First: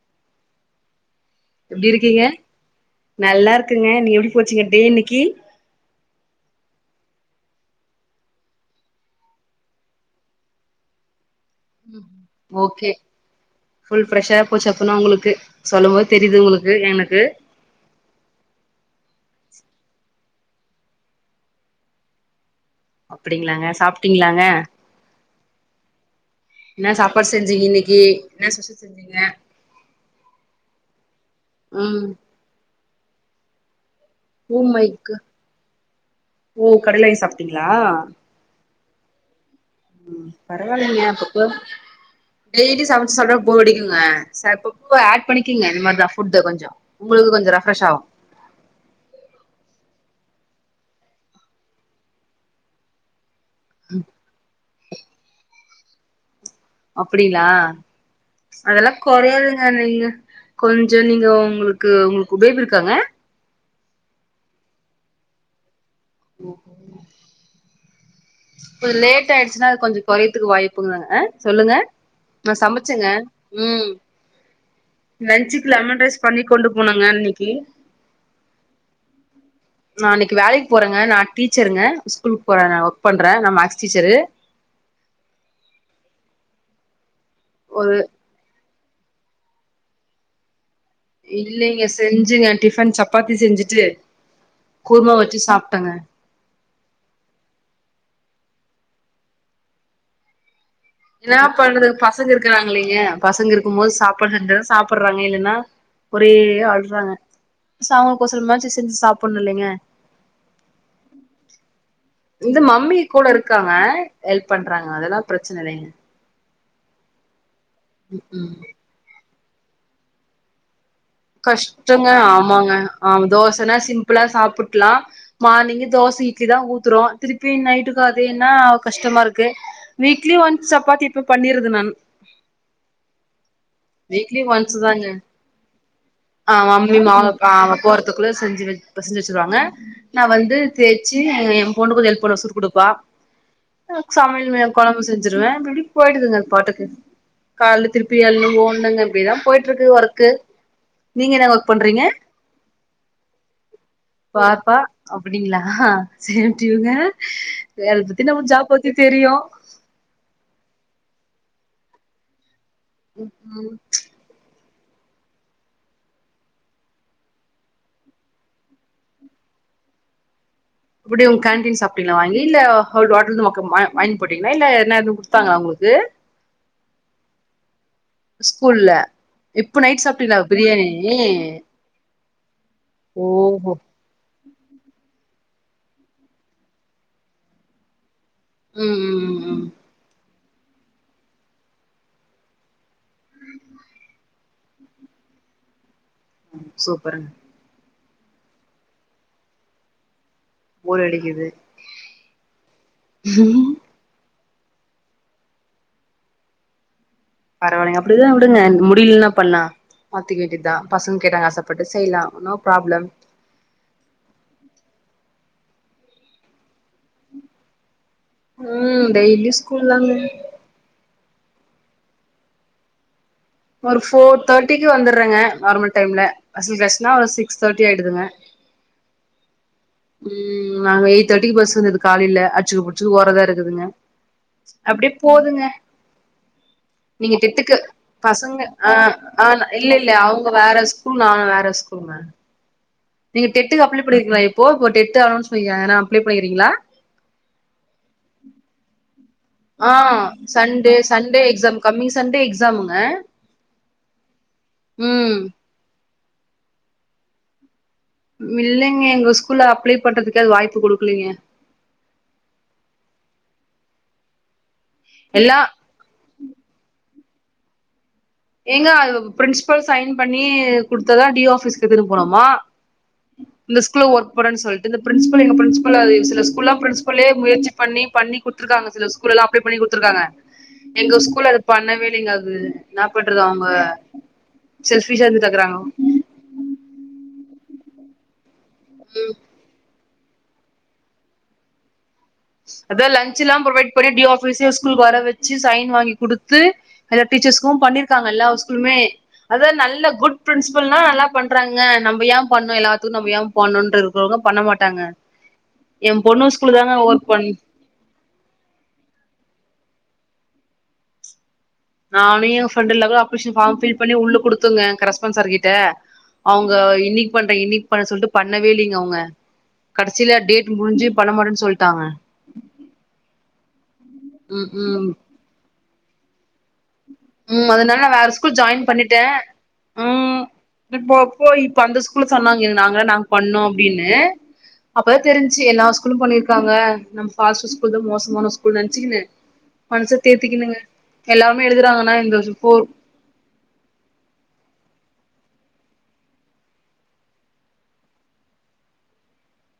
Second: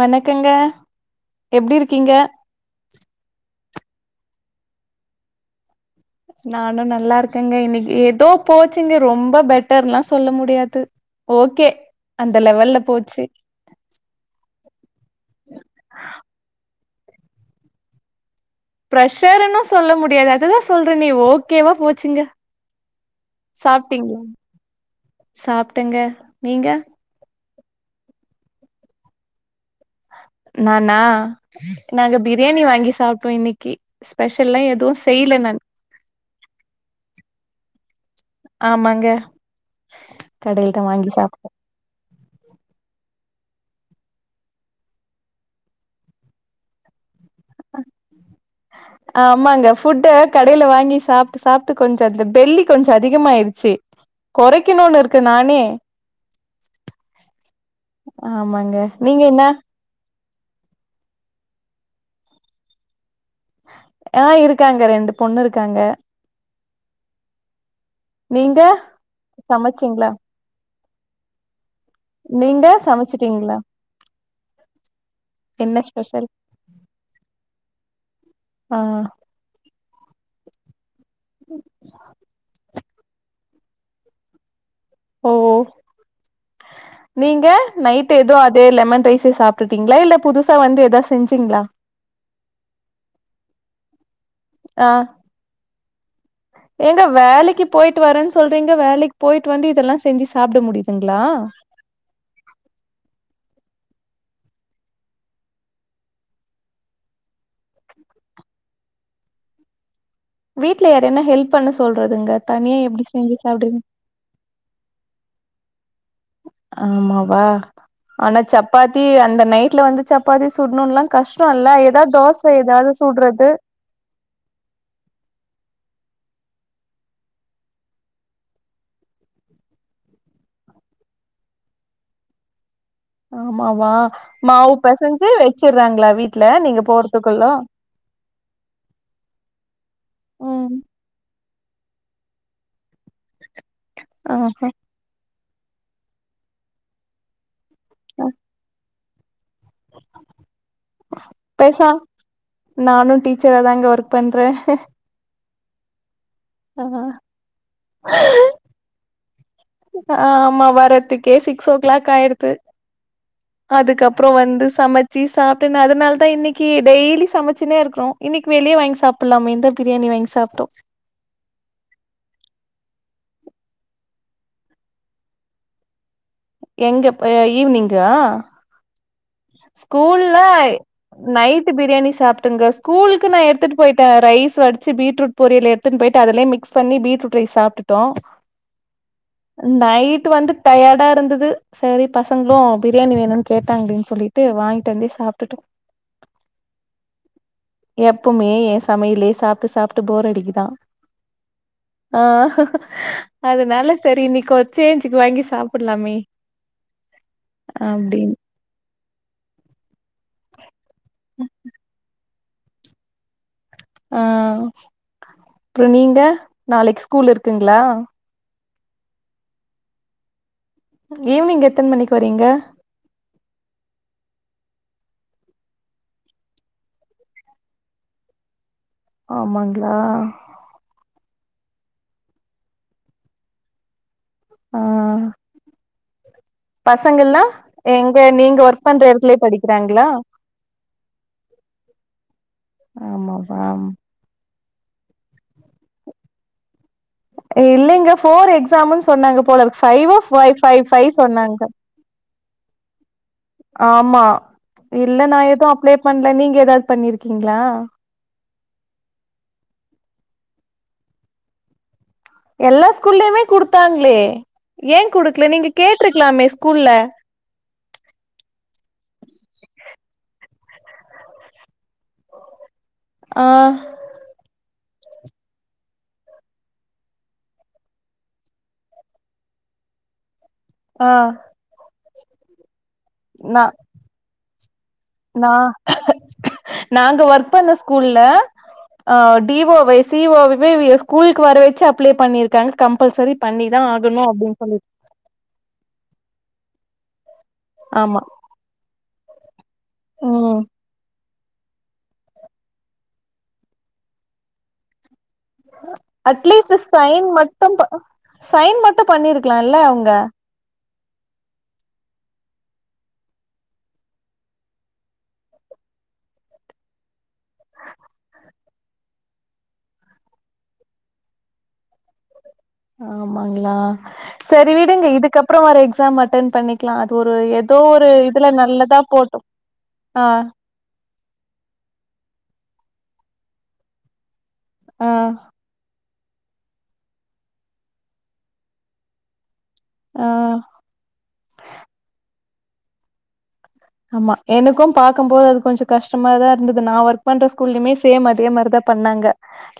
வணக்கங்க எப்டி இருக்கீங்க நல்லா இருக்குங்க நீ எப்டி போச்சீங்க டே இன்க்கி நானு நல்லா இருக்கேங்க இன்னைக்கி ஏதோ போச்சுங்க ரொம்ப பெட்டர்ல்லா சொல்ல முடியாது ஓகே ம் அந்த லெவல்ல ஓகே போச்சு ஃபுல் ஃப்ரெஷ்ஷா போச்சு அப்புன்னா உங்களுக்கு சொல்லும் போது தெரியுது உங்களுக்கு எனக்கு பிரெஷர்ன்னு சொல்ல முடியாது அததுதா சொல்றேனே ஓகேவா போச்சுங்க அப்டிங்களாங்க சாப்பிட்டீங்களா சாப்ட்டீங்களாங்க சாப்பிட்டங்க நீங்க ப்ப செஞ்சிங்க இன்னைக்கி என்ன ஸ்பெஷல் செஞ்சிங்க நானா ம் நாங்க பிரியாணி வாங்கி சாப்பிட்டோ இன்னைக்கி ஓ மை கா ஓ கடல வாங்கி சாப்பிட்டீங்களா ஆமாங்க ம் கடையில பரவாயில்லைங்க வாங்கி அப்பப்போ சாப்ட்டோ டெய்லி சமைச்சு சாப்ட போர் அடிக்குங்க சப்பப்ப ஆட் பண்ணிக்கங்க இந்த மாரிதா ஃபுட்டு் கொஞ்சோ உங்களுக்கு கொஞ்சோ ரெப்ஃப்ரெஷ் ஆகு [unintelligible] ஆமாங்க ஃபுட்டு கடையில வாங்கி சாப்பிட்டு சாப்பிட்டு கொஞ்ச அந்த பெல்லி கொஞ்ச அதிகமயி ச்சு கொறைக்கணுன்னு இருக்கு நானே அப்டிங்களா ஆமாங்க அதெல்லா நீங்க என்ன கொறையாதீங்க நீங்க கொஞ்ச நீங்க உங்களுக்கு உங்களுக்கு பேபி இருக்காங்க ஆ இருக்காங்க ரெண்டு பொண்ணு இருக்காங்க ம் நீங்க கொஞ்சம் லேட் ஆயிடுச்சுன்னா அது கொஞ்ச சமைச்சீங்களா கொறதுக்கு வாய்ப்புங்க ஆ சொல்லுங்க நா நீங்க சமச்சங்க சமைச்சிட்டீங்களா ம் லன்சுக்கு என்ன லெமன் ரைஸ் ஸ்பெஷல் பண்ணி கொண்டு போனுங்க இன்னைக்கி ஆ நா இன்னைக்கி வேலைக்கு போறேங்க நா டீச்சருங்க ஸ்கூலுக்கு போறே நா ஒ ர்க் பண்றே நா மேக்ஸ் டீச்சரு ஓ நீங்க ஒரு நைட்டு எதோ அதே லெமன் ரைஸ் சே சாப்ட்டுட்டீங்ளா இல்ல புதுசா வந்து எதாச் இல்லைங்க செஞ்சுங்க டிஃபன் சப்பாத்தி செஞ்சுட்டு ஆ கூர்மா வெச்சு சாப்ட்டங்க ஏங்க வேலைக்கிப் போயிட்டு வரேன் சொல்றீங்க வேலைக் போயிட்டு வந்து இதெல்லா செஞ்சி சாப்ட முடித் என்னாப் பண்றதுங்க பசங்க இருக்கிறாங்க இல்லைங்க பசங்க இருக்கும்மோது சாப்பாடு செஞ்சாதா சாப்பர்றாங்க இல்லனா ஒரே அழ்றாங்க சே அவுங்கள கோசறமாச்சி செஞ்சி சாப்புன்னு இல்லைங்க வீட்ல யாரையனா ஹெல்ப் பண்ண சொல்றதுங்க இந்த தனியா மம்மி எப்டி கூட செஞ்சி இருக்காங்க சாப்டுவிங்க ஹெல்ப் பண்றாங்க அதெல்லாப் பிரச்சன இலைங்க ஆமாவா ஆனா ம் சப்பாத்தி அந்த நைட்ல வந்து சப்பாத்தி சுட்னுன்லாங் கஷ்டோ இல்ல கஷ்டங்க எதாவ் தோச எதாது சுட்றது புலா சாப்புட்லா மார்னிங்கு தோச இட்லிதா ஊத்துரோ திருப்பி நைட்டுக்கு அதேன்னா கஷ்டமாருக்கு வீக்லி ஒன் சப்பாத்தி இப்ப பண்ணிர்ருது நான் ஆமாவா வீக்லி மாவு ஒன்ஸுதாங்க பெசஞ்சு வச்சிர்றாங்களா வீட்ல ஆ நீங்க மம் போறதுக்குள்ள [unintelligible] அவப் போற துக்குள்ள செஞ்சி வெச் பெசஞ்சி வெச்சிருவாங்க நா வந்து ம் தேச்சி எம் பொண்ணு கொஞ்சோ ஹெல்ப் பண்ணு சுட்டுக் குடுப்பா அ சமையல் வே ஆஹா கொழம்பு செஞ்சிருவே இப்டி இப்டி போயிடுதுங்க அது பாட்டுக்கு கால்லு திருப்பி அ எழ்னு ஓட்ணுங்க இப்டியேதாம் போயிட்ருக்கு ஒர்க்கு நீங்க என்னங்க ஒர்க் பேசா பண்றீங்க நானு டீச்சரா தாங்க ஒர்க் பண்றே பாப்பா அப்பிடிங்ளா சேம் டூயுங்க வேல்ப் பத்தி நம்ம ஜாப் பத்தி தெரியு ஆமா வரதுக்கே சிக்ஸ் ஓக் கிளாக் ஆயிருத்து ம் அதுக்கப் ப்றோ வந்து சமச்சி சாப்ட்டு நா அதனால்தா இன்னிக்கி டெய்லி சமச்சுனே இருக்றோ இன்னிக் வெளிய வாய்ங் சாப்புல்லாமேன்தா பிரியாணி வாய்ங் சாப்ட்டோ அப்டி உங்க கேன்டீன் சாப்ட்டீங்ளா வாங்கி இல்ல [unintelligible] வாய்ங் போட்டீங்ளா இல்ல என்னா எதும் குடுத் தாங்ளா உங்ளுக்கு எங்கப் அ ஈவுனிங்கா ஸ்கூல்ல இப்ப நைட் சாப்ட்டீங்ளா பிரியாணி டு பிரியாணி சாப்ட்டேங்க ஸ்கூலுக்கு நா ஓஹோ எடுத்துட்டு போய்ட் ட்ட ரைஸ் வடிச்சி பீட்ரூட் பொரியல் எடுத்துன் போய்ட்டு அதலே மிக்ஸ் பண்ணி பீட்ருட் ரைஸ் சாப்டுட்டோ ம் ம் ம் நைட்டு வந்துட் டயேடா இருந்தது சேரி பசங்ளு பிரியாணி வேணுன் கேட்டாங்டே சொல்லிட்டு வாயின்ட் வந்தே சாப்டுட்டோ ம் சூப்பருங்க எப்போமே எ சமையலே சாப்ட்டு சாப் டு போரடிக்குதா போர் அடிக்குது அ அதனால சரி இன்னைக்கி ஒரு சேஞ்சுக்கு வாங்கி சாப்புட்லாமே பரவாலைங்க அப்டிதா விடுங்கன் முடில்னாப் பண்லா பாத்திக வெக்கித்தா பசங்க கேட்டாங்க ஆசப்பட்டு செய்லா நோ ப்ராப்ளம் அ அப்றோ நீங்க நாளைக்கு ஸ்கூல் இருக்குங்ளா ம் டெய்லி ஸ்கூல்தாங்க ஈவினிங் எத்தன் மணிக்கி வரீங்க ஒரு ஃபோர் தேர்ட்டிக்கு வந்துர்றேங்க நார்மல் டைம்ல அசல் கிளாஸ்னா ஒரு சிக்ஸ் தேர்ட்டி ஆயிடுதுங்க ஆமாங்ளா ம் நாங்க எயிட் தேர்ட்டிக்கு பஸ் வந்துது காலைல அட்ச்சுக புட்ச்சுக ஓர்றதா இருகுதுங்க அப்டியே போதுங்க பசங்க நீங்க எல்லா டெட்டுக்கு பசங்க ஆ ஆ இல்ல இல்ல அவுங்க வேற ஸ்கூல் நா வேற ஸ்கூல்ங்க நீங்க ஆமாவா டெட்டுக்கு அப்ளை பண்ணிருக்கீங்ளா இப்போ டெட் அனௌன்ஸ் பண்ணியிருக்காங்க யாருன்னா அப்ளை பண்ணிருக்கீங்ளா இல்லீங்க போர் எக்ஸாம்ன்னு சொன்னாங்க போல ஆ ஃபைவ்வோ ஃபைவ் சண்டே ஃபைவ் சண்டே சொன்னாங்க எக்ஸாம் கம்மிங் சண்டே எக்ஸாமுங்க ஆமா இல்ல நா ம் ஏதுவு அப்ளே பண்ணல நீங்க ஏதாவது பண்ணி இருக்கீங்ளா இல்லேங்க எங்க ஸ்கூல்ல அப்ளே பண்றதுக்கா வாய்ப்பு குடுக்கலீங்க எல்லா ஸ்கூல்லயுமே குடுத்தாங்ளே ஏ குடுக்கல எல்லா நீங்க கேட்ருக்கலாமே ஸ்கூல்ல ஏங்க அது பிரின்ஸிபல் சைன் பண்ணி குடுத்ததா டி ஆஃபிஸ்கு எடுத்துட்டு போனுமா ஆ ஸ்கூல்ல ஒர்க் பண்ணேனு சொல்ட்டு இந்த ப்ரின்ஸ்பில் இந்த ப்ரின்ஸ் பில் அது சில ஸ்கூல்ல ப்ரின்ஸ்பெல்லே முயற்சி பண்ணி பண்ணி கு குடுத்துருக்காக சில ஸ்கூல்லா எல்லா அப்ளே பண்ணி குடுத்துருக்காங்க ஆ எங்க ஸ்கூல்ல அது பண்ணவே இல்லிங்க அது என்னா பண்றது நா அவுங்க நா நாங்க ஒர்க் பண்ண ஸ்கூல்ல ஆ டி ஓ வ சி ஓ வெ ஸ்கூலுக்கு வர வச்சு அப்ளே பண்ணிருக் அத லச்ல்லா புரோவெய்ட் பண்ணி டி ஓ ஆஃபிஸே சொல்லி ஸ்கூலுக்கு வர வச்சு சைன் வாங்கி குடுத்து எல்லா டீச்சர்ஸ்க்கு ஆமா பண்ணிருக்காங்க எல்லா ஸ்கூலுமே அத நல்ல குட் ம் பிரின்சிபல்னா நல்லா பண் அப்பறங்க நம்ம ஏ பண்ணனு எல்லாத்துக்கு நம்ம ஏ பண்ணனுன்னு இருக்கவங்க பண்ண மாட்டாங்க எ பொண்ணு அட்லீஸ்ட் ஸ்கூல்லதாங்க சைன் மட்டும் சைன் மட்டும் பண்ணிருக்கலால்ல அவுங்க நானு எ friend Latha application form fill பண்ணி உள்ள குடுத்துங்க கரஸ்பான்ஸ் சார்கிட்ட அவுங்க இன்னைக்கு பண்றே இன்னைக்கு பண்றே சொல்லிட்டு பண்ணவே இல்லைங்க அவுங்க கடைசியல டேட் முடிஞ்சு பண்ணமாட்டேன்னு சொல்லிட்டாங்க ஆமாங்களா ம் சரி விடுங்க ம் இதுக்கு அப்பறோ வர எக்ஸாம் அட்டன் பண்ணி ஒரு ம் ஏதோ அதனால நா ஒரு வேற இதுல ஸ்கூல் ஜாயின் நல்லதா போட்டு ஆ ப்ப போய் இப்ப அந்த ஸ்கூல்ல சொன்னாங்க இது நாங்கள நாங்க பண்ணோ அப்டின்னு ஆ அப்பதா தெரிஞ்சு எல்லா ஸ்கூலு பண்ணி இருக்காங்க நம்ம ஸ்கூல் தா மோசமான ஸ்கூல்னு நெனச்சுகினு மனச ஆ தேத்துக்கணுங்க எல்லாமே எழுதுறாங்கன்னா இந்த வருஷ போரு ஆமா எனக்கு பாக்கும்போது அது கொஞ்சோ கஷ்டமா தா இருந்தது நா ஒர்க் பண்ற ஸ்கூல்லயுமே சேம் அதே மாதிரிதா பண்ணாங்க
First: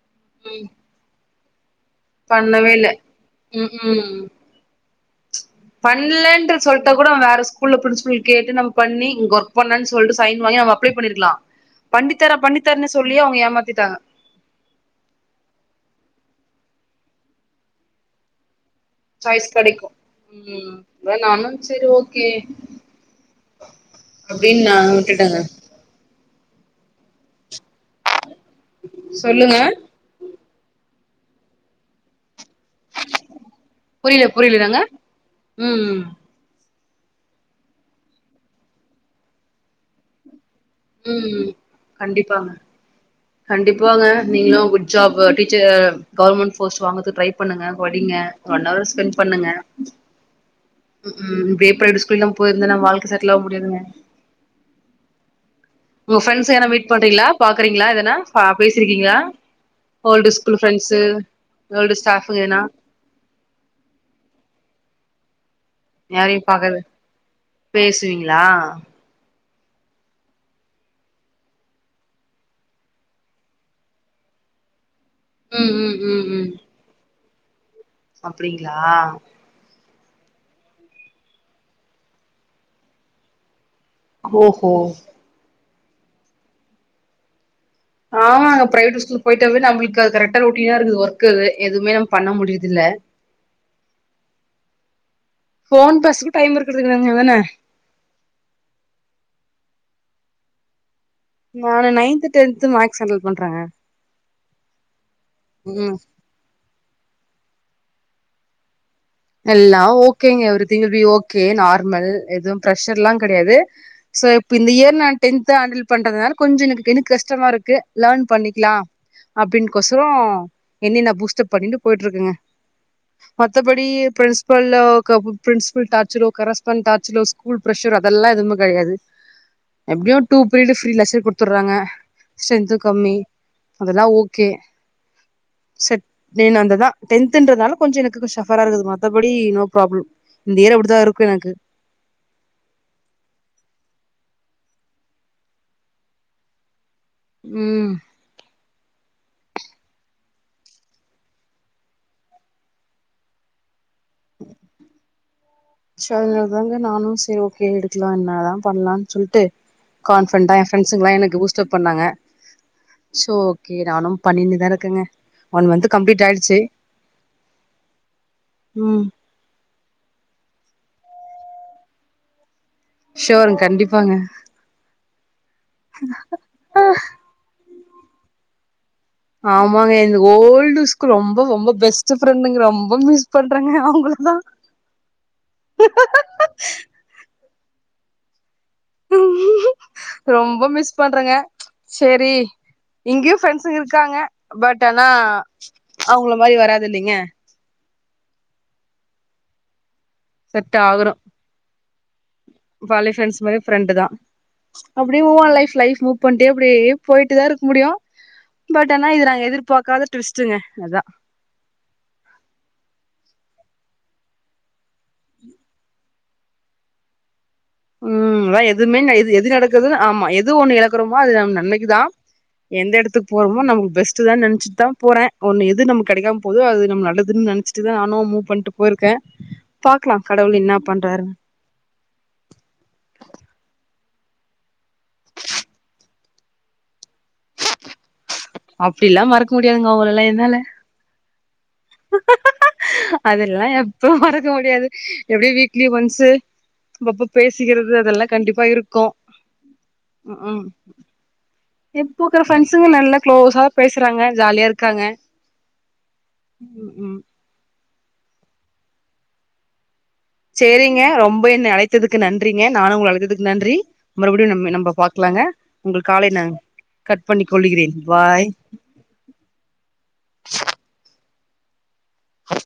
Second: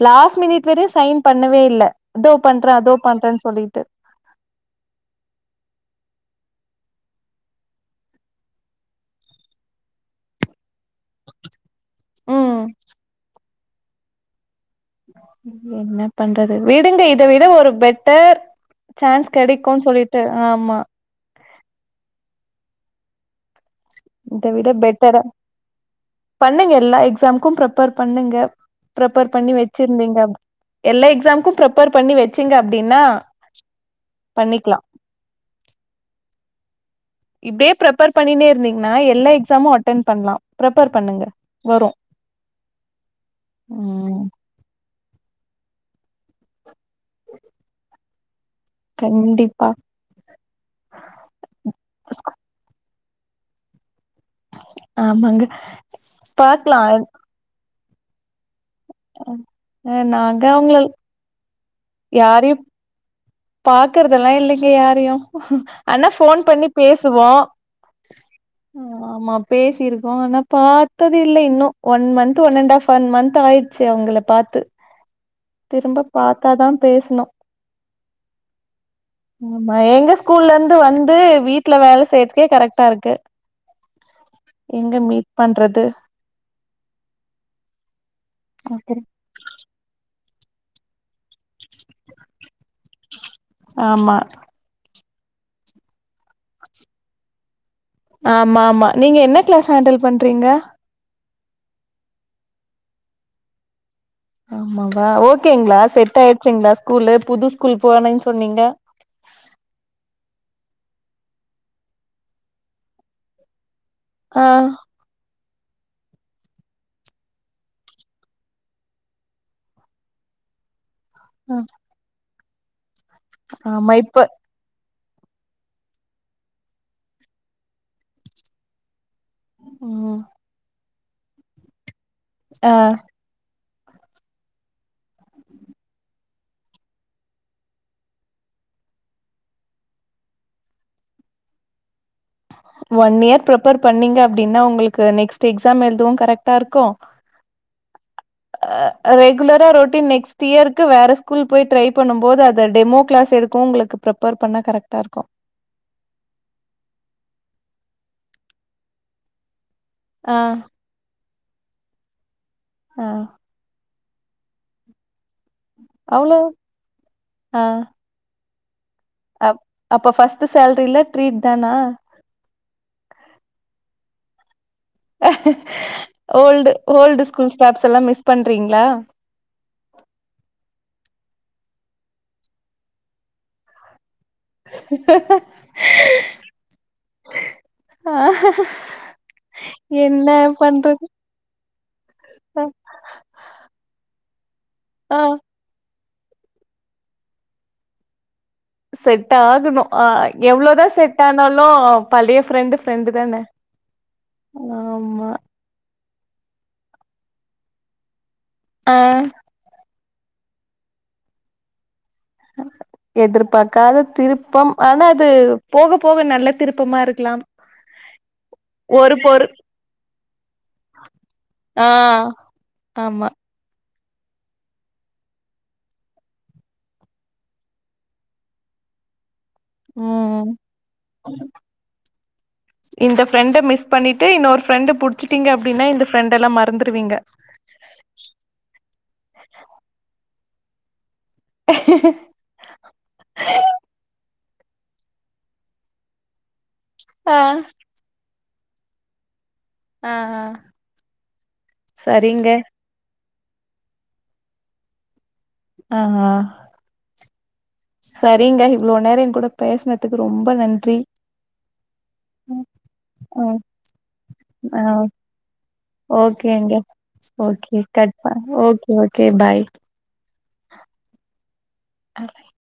லாஸ்ட் மினிட் வரையு சைன் பண்ணவே இல்ல இதோ பண்றே பண்ணவே இல்ல அதோ பண்றேனு ம் சொல்லிட்டு பண்ணலேன்று சொல்ட்டா கூட வேற ஸ்கூல்ல பிரின்சிபல் கேட்டு நம்ம பண்ணி இங்க ஒர்க் பண்ணனு சொல்ட்டு சைன் வாங்கி நம்ம அப்ளே பண்ணிருக்கலா பண்டித்தறே ம் பண்ணித்தறேன்னு சொல்லியே அவுங்க ஏமாத்திட்டாங்க என்ன பண்றது விடுங்க இத விட ஒரு பெட்டர் சான்ஸு சாய்ஸ் கெடைக்குன் கெடைக்கு சொல்லிட்டு ம் ஆமா நானு சரி ஓகே இத அப்டின் விட நா பெட்டரா விட்டுட்டேங்க பண்ணுங்க எல்லா எக்ஸாம்கும் பிரப்பர் பண்ணுங்க பிரப்பர் பண்ணி சொல்லுங்க வச்சு ங்க எல்லா எக்ஸாம்கும் பிரப்பர் பண்ணி வச்சீங்க அப்டின்னா பண்ணிக்கலா உம் உம் இப்பயே பிரப்பர் பண்ணினே இருந்தீங்கன்னா எல்லா எக்ஸாமு அட்டென் பண்லா பிரப்பர் பண்ணுங்க ம் ம் வரு கண்டிப்பாங்க கண்டிப்பாங்க ம் நீங்களு அப்டி ஜாப்பு டீச்சர் கவர்மெண்ட் போஸ்ட்டு வாங்கது ட்ரை பண்ணுங்க படிங்க ஒன் அவர் ஸ்பென் பண்ணுங்க கண்டிப்பா ம் க்கும் இப்டியே ப்ரைவேட் ஸ்கூல்லா போயிருந்தனா வாழ்க்கை செட்டல் ஆக முடியாதுங்க ஆமாங்க உங்க ஃப்ரெண்ட்ஸ் எதனா பாக்கலா மீட் பண்றீங்ளா பாக்குறீங்களா எதனா ஆ பேசிருக்கிங்ளா அ ஓல்டு நாங்க ஸ்கூல் அவங்கள ஃப்ரெண்ட்சு ஓல்டு ஸ்டாஃபுங்க யாரையு எதனா பாக்குறதெல்லா இல்லைங்க யாரையு ஆனா ஃபோன் யாரையு பண்ணி பாக்கறது பேசுவோ பேசுவீங்களா ம் ஆமா பேசியிருக்கோ ஆனா பாத்தது இல்ல இன்னு one month one and half one month ஆயி ச்சு அவங்கள பாத்து ம் ம் திரும்ப பாத்தாதா பேசுணு அப்டிங்ளா ஆமா எங்க ஸ்கூல்லருந்து வந்து வீட்ல வேல செய்றதுக்கே கரெக்ட்டா இருக்கு ஓஹோ எங்க மீட் பண்றது ஆமா அந்த பிரைவேட் ஸ்கூல் போயிட்டாவே நம்ளுக்கு அது கரக்டா ரொட்டீனா இருந்துக்கு க்குது எதுமே நம்ம பண்ண முடியுது இல்ல ஆமா ஃபோன் பேசுறக்கு கூட டைம் இருக்குறது இல்லங்க தான ஆமா ஆமா நீங்க என்ன கிளாஸ் ஹண்டில் பண்றீங்க நானு நயன்த்து டென்து மேக்ஸ் கேண்டில் பண்றேங்க ஆமாவா ஓகேங்களா ம் செட் ஆயிடுச்சுங்களா ஸ்கூலு புது ஸ்கூல் போனேன் சொன்னீங்க எல்லா ஓகேங்க everything will be okay normal எதுவு பிர்ரஷர்லா கெடையாது சோ ஆ இப்ப இந்த இயர் நா டென்த்து ஹேண்டில் பண்றதுனால கொஞ்சோ எனக் எனக்கு கஷ்டமா இருக்கு லேர்ன் பண்ணிக்லா அப்டின் க்கொசரோ என்னே நா பூஸ்ட்டப் ஆ, பண்ணிட்டு போயிட்டு இருக்கேங்க மத்தபடி ஆமா இப்ப ஸ்பிரில்லோ க பிரின்ஸ்பில் டார்ச்சலோ கரஸ்பாண்ட் டார்ச்சலோ ஸ்கூல் பிர்ஷரோ அதெல்லா எப்பவுமே கெடையாது எப்டியு ம் டூ பீரியடு ஃரீ லெசர் குடுத்துர்றாங்க ஆ ஸ்ட்டென்த்து கம்மி அதெல்லா ஓகே செட் [inaudible] அந்ததா டென்துன்றனால கொஞ்சோ எனக்கு சஃபரா இருக்குது மேம் மத்தபடி நோ ப்ராப்ளம் இந்த இயர் அப்டித்தா இருக்கு எனக்கு ஒன் இயர் ப்ரிப்பர் பண்ணீங்க அப்டின்னா உங்குளுக்கு நெக்ஸ்ட் எக்ஸாம் எழுதவு கரெக்டா இருக்கு ம் [unintelligible] அ ரெகுலரா ரொட்டன் நெக்ஸ்ட் இயருக்கு வேற ஸ்கூல் போய் ட்ரை பண்ணும் போது அத டெமோ கிளாஸ் எடுக்கு உங்குளுக்கு பெப்பர் பண்ணா கரெக்ட்டா இருக்கு சொன்னதுலேந்து நானு செரி ஓகே எடுக்கலா என்னதா பண்ணலான் சொல்ட்டு ஆ கான்ஃபிடன்டா எ ஃப்ரெண்ட்சுங்களா எனக்கு பூஸ்ட்டப் பண்ணாங்க ஆ சோ ஓகே நானு பண்ணினு தா இருக்கங்க ஒன் மந்த்து கம்ப்ளீட் அவ்ளோ ஆயிடுச்சு ஆ ம் அப் அப்ப ஃபர்ஸ்ட்டு சேல்ரில ட்ரீட் தானா ஷூவர்ங்க கண்டிப்பாங்க ஆஹ ச ஓல்டு ஓல்டு ஸ்கூல் ஸ்டாஃப்ஸ் எல்லா மிஸ் பண்றீங்ளா ஆமாங்க எ ஓல்டு ஸ்கூல் ரொம்ப ரொம்ப பெஸ்ட் ஃப்ரெண்டுங்க ரொம்ப மிஸ் பண்றாங்க அவங்களதா ஆஹ் ரொம்ப மிஸ் பண்றங்க செரி இங்கியு ஃப்ரெண்ட்ஸுங்க இருக்காங்க பட் ஆனா ஆ அவங்கள மாரி வராது இல்லைங்க செட் ஆகணு ஆ எவ்ளோதா செட் ஆனாலு பழைய ஃப்ரெண்டு ஃப்ரெண்டு பழைய ஃப்ரண்ட்ஸ் தான மாரி ஃப்ரண்டுதா அப்டியே ஆமா மூ ஆன் லைஃப் லைஃப் மூவ் [unintelligible] இப்டி போயிட்டுதா இருக்க முடியு பட் ஆ ஆனா இது நாங்க எதிர்பாக்காத டுவிஸ்ட்டுங்க அதா ஹ எதிர்பாக்காத திருப்பம் ஆனா அது போக போக நல்ல திருப்பமா இருக்கலாம் ம் அதா எதுமே நை ஒரு எது பொரு எது நடக்குதுன்னு ஆமா எது ஒன்னு எழக்குறோமோ அது நம்ம ஆ நன்மைக்குதா எந்த ஆமா எடத்துக்கு போறமோ நமக்கு பெஸ் [unintelligible] நெனச்சிட்டுதா போறே ஒன்னு எது நமக்கு கெடைக்காம போதோ அது நம்ம நல்லதுன்னு நெனச்சிட்டுதா நானு மூவ் பண்ட்டு போயிருக்கே பாக்கலா ம் கடவுள் என்ன பண்றாருன்னு இந்த ஃப்ரெண்ட மிஸ் பண்ணிட்டு இன்னொரு ஃப்ரெண்டு புடிச்சிட்டிங்க அப்டின்னா இந்த ஃப்ரெண்டெல்லா மறந்துருவீங்க அப்டில்லா மறக்க முடியாதுங்க ஒங்கலல்லா என்னால [unintelligible] அதெல்லா எப்பவு மறக்க முடியாது எப்டியு வீக்லி ஒன்ஸ் அப்பபோ ஆ பேசிக்கிறது அதெல்லா கண்டிப்பா இருக்கு ஆ ம் ம் ஆ இப்போ இருக்கிற ஃப்ரெண்ட்ஸுங்க நல்லா க்ளோஸா பேசுறாங்க ஜாலியா இருக்காங்க ஆ ஆ ம் ம் சரிங்க இவ்ளோ நேரோ எங்கூட பேசினதுக்கு ரொம்ப நன்றி சரிங்க ரொம்ப என்னய அழைத்ததுக்கு ம். நன்றிங்க நானு உங்கள ஆ அழைத்ததுக்கு நன்றி மறுபடியு நம்ம ஆ நம்ப பாக்லாங்க உங்கள் காலை நா ஓகேங்க கட் பண்ணி ஓகே கொள்ளுகிறேன் கட் பண் பாய் ஓகே ஓகே பாய் ஹ